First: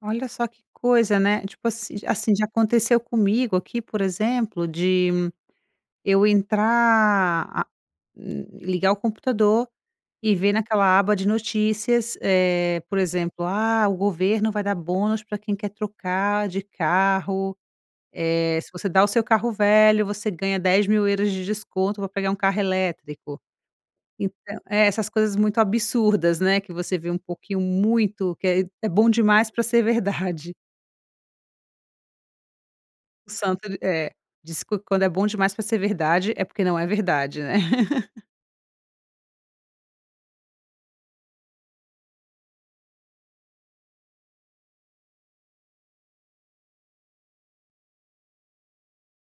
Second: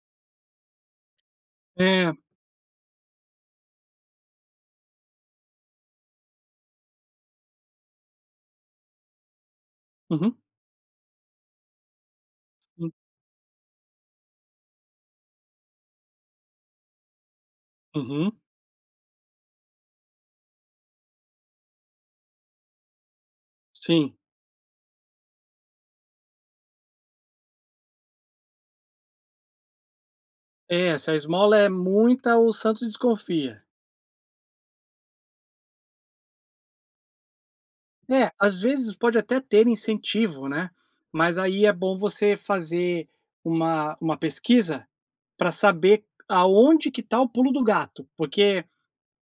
Olha só que coisa, né. Tipo assi É. assim, já aconteceu comigo aqui, por exemplo, de eu entrar a li ligar o computador e Uhum. ver naquela aba de notícias, eh, Hum. por exemplo: "Ah, o governo vai dar bônus para quem quer trocar de carro. Uhum. Eh, se você dá o seu carro velho, você ganha 10.000€ de desconto para pegar 1 carro elétrico". Sim. Então É essas coisas muito absurdas, né, que você vê um pouquinho muito que é é bom demais para ser verdade. É, se a esmola é muita "o santo O desconfia". santo ele É. Diz: "Quan quando é bom demais para ser verdade, é porque não é verdade", né? É, às vezes, pode até ter incentivo, né, mas aí é bom você fazer uma uma pesquisa, para saber aonde que está o "pulo do gato", porque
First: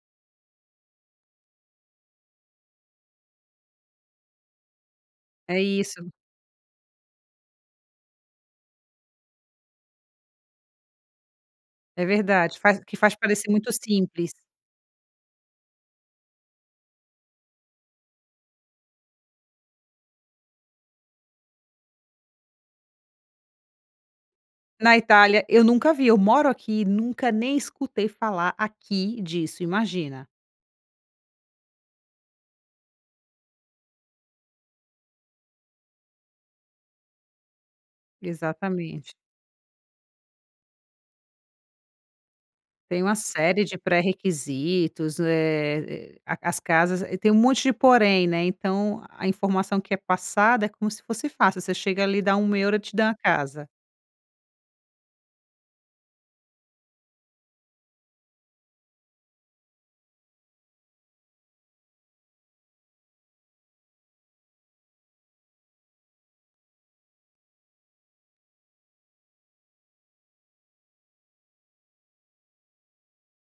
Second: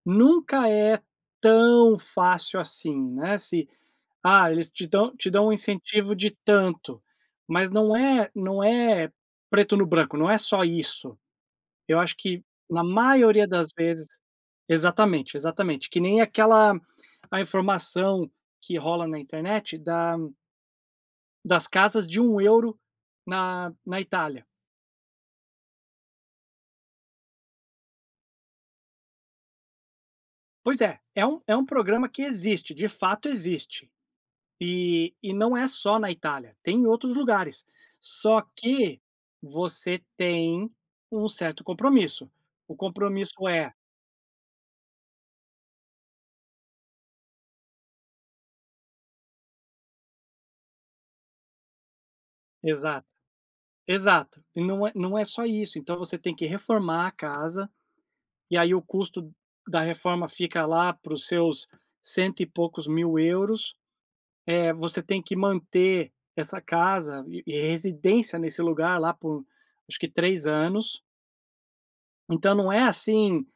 nunca é tão fácil assim, né, se: "Ah, eles te dão te dão um É isso. incentivo de tanto", mas não é não é "preto no branco", não é só isso. Eu É acho que, verdade, faz na que faz maioria parecer das muito vezes simples. Exatamente, exatamente. Que nem aquela a informação que rola na internet da das casas de 1€ na na Itália. Na Itália, eu nunca vi. Eu moro aqui. Nunca nem escutei falar aqui disso, imagina. Pois é. É um é um programa que existe, de fato existe. E e não é só na Itália, tem em outros lugares. Só que Exatamente. você tem um certo compromisso. O Tem uma compromisso com série É. de pré-requisitos, eh eh, a as casas e tem um monte de "porém", né, então a informação que é passada é como se fosse fácil: você chega ali, dá 1€, ele te dá Exato. uma casa. Exato, e não é não é só isso. Então, você tem que reformar a casa, e aí o custo da reforma fica lá para os seus cento e poucos mil euros. Eh, você tem que manter essa casa e e residência nesse lugar lá por, acho que 3 anos. Então não é assim:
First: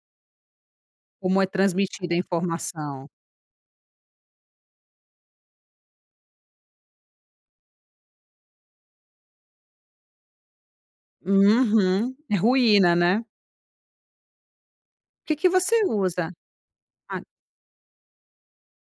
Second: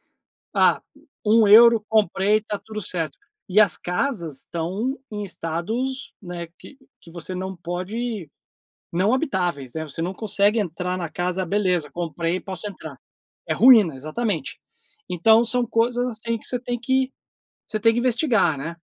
"Ah, Como um é euro, transmitida a comprei, tá tudo informação. certo". E as casas estão em estados, né, que que você não pode não habitáveis, né. Você não consegue entrar na casa: "Beleza, Uhum. É comprei e posso ruína, entrar". né. É ruína, exatamente. Que Então que são você coisas usa? assim que você tem que, Ah. você tem que investigar, né.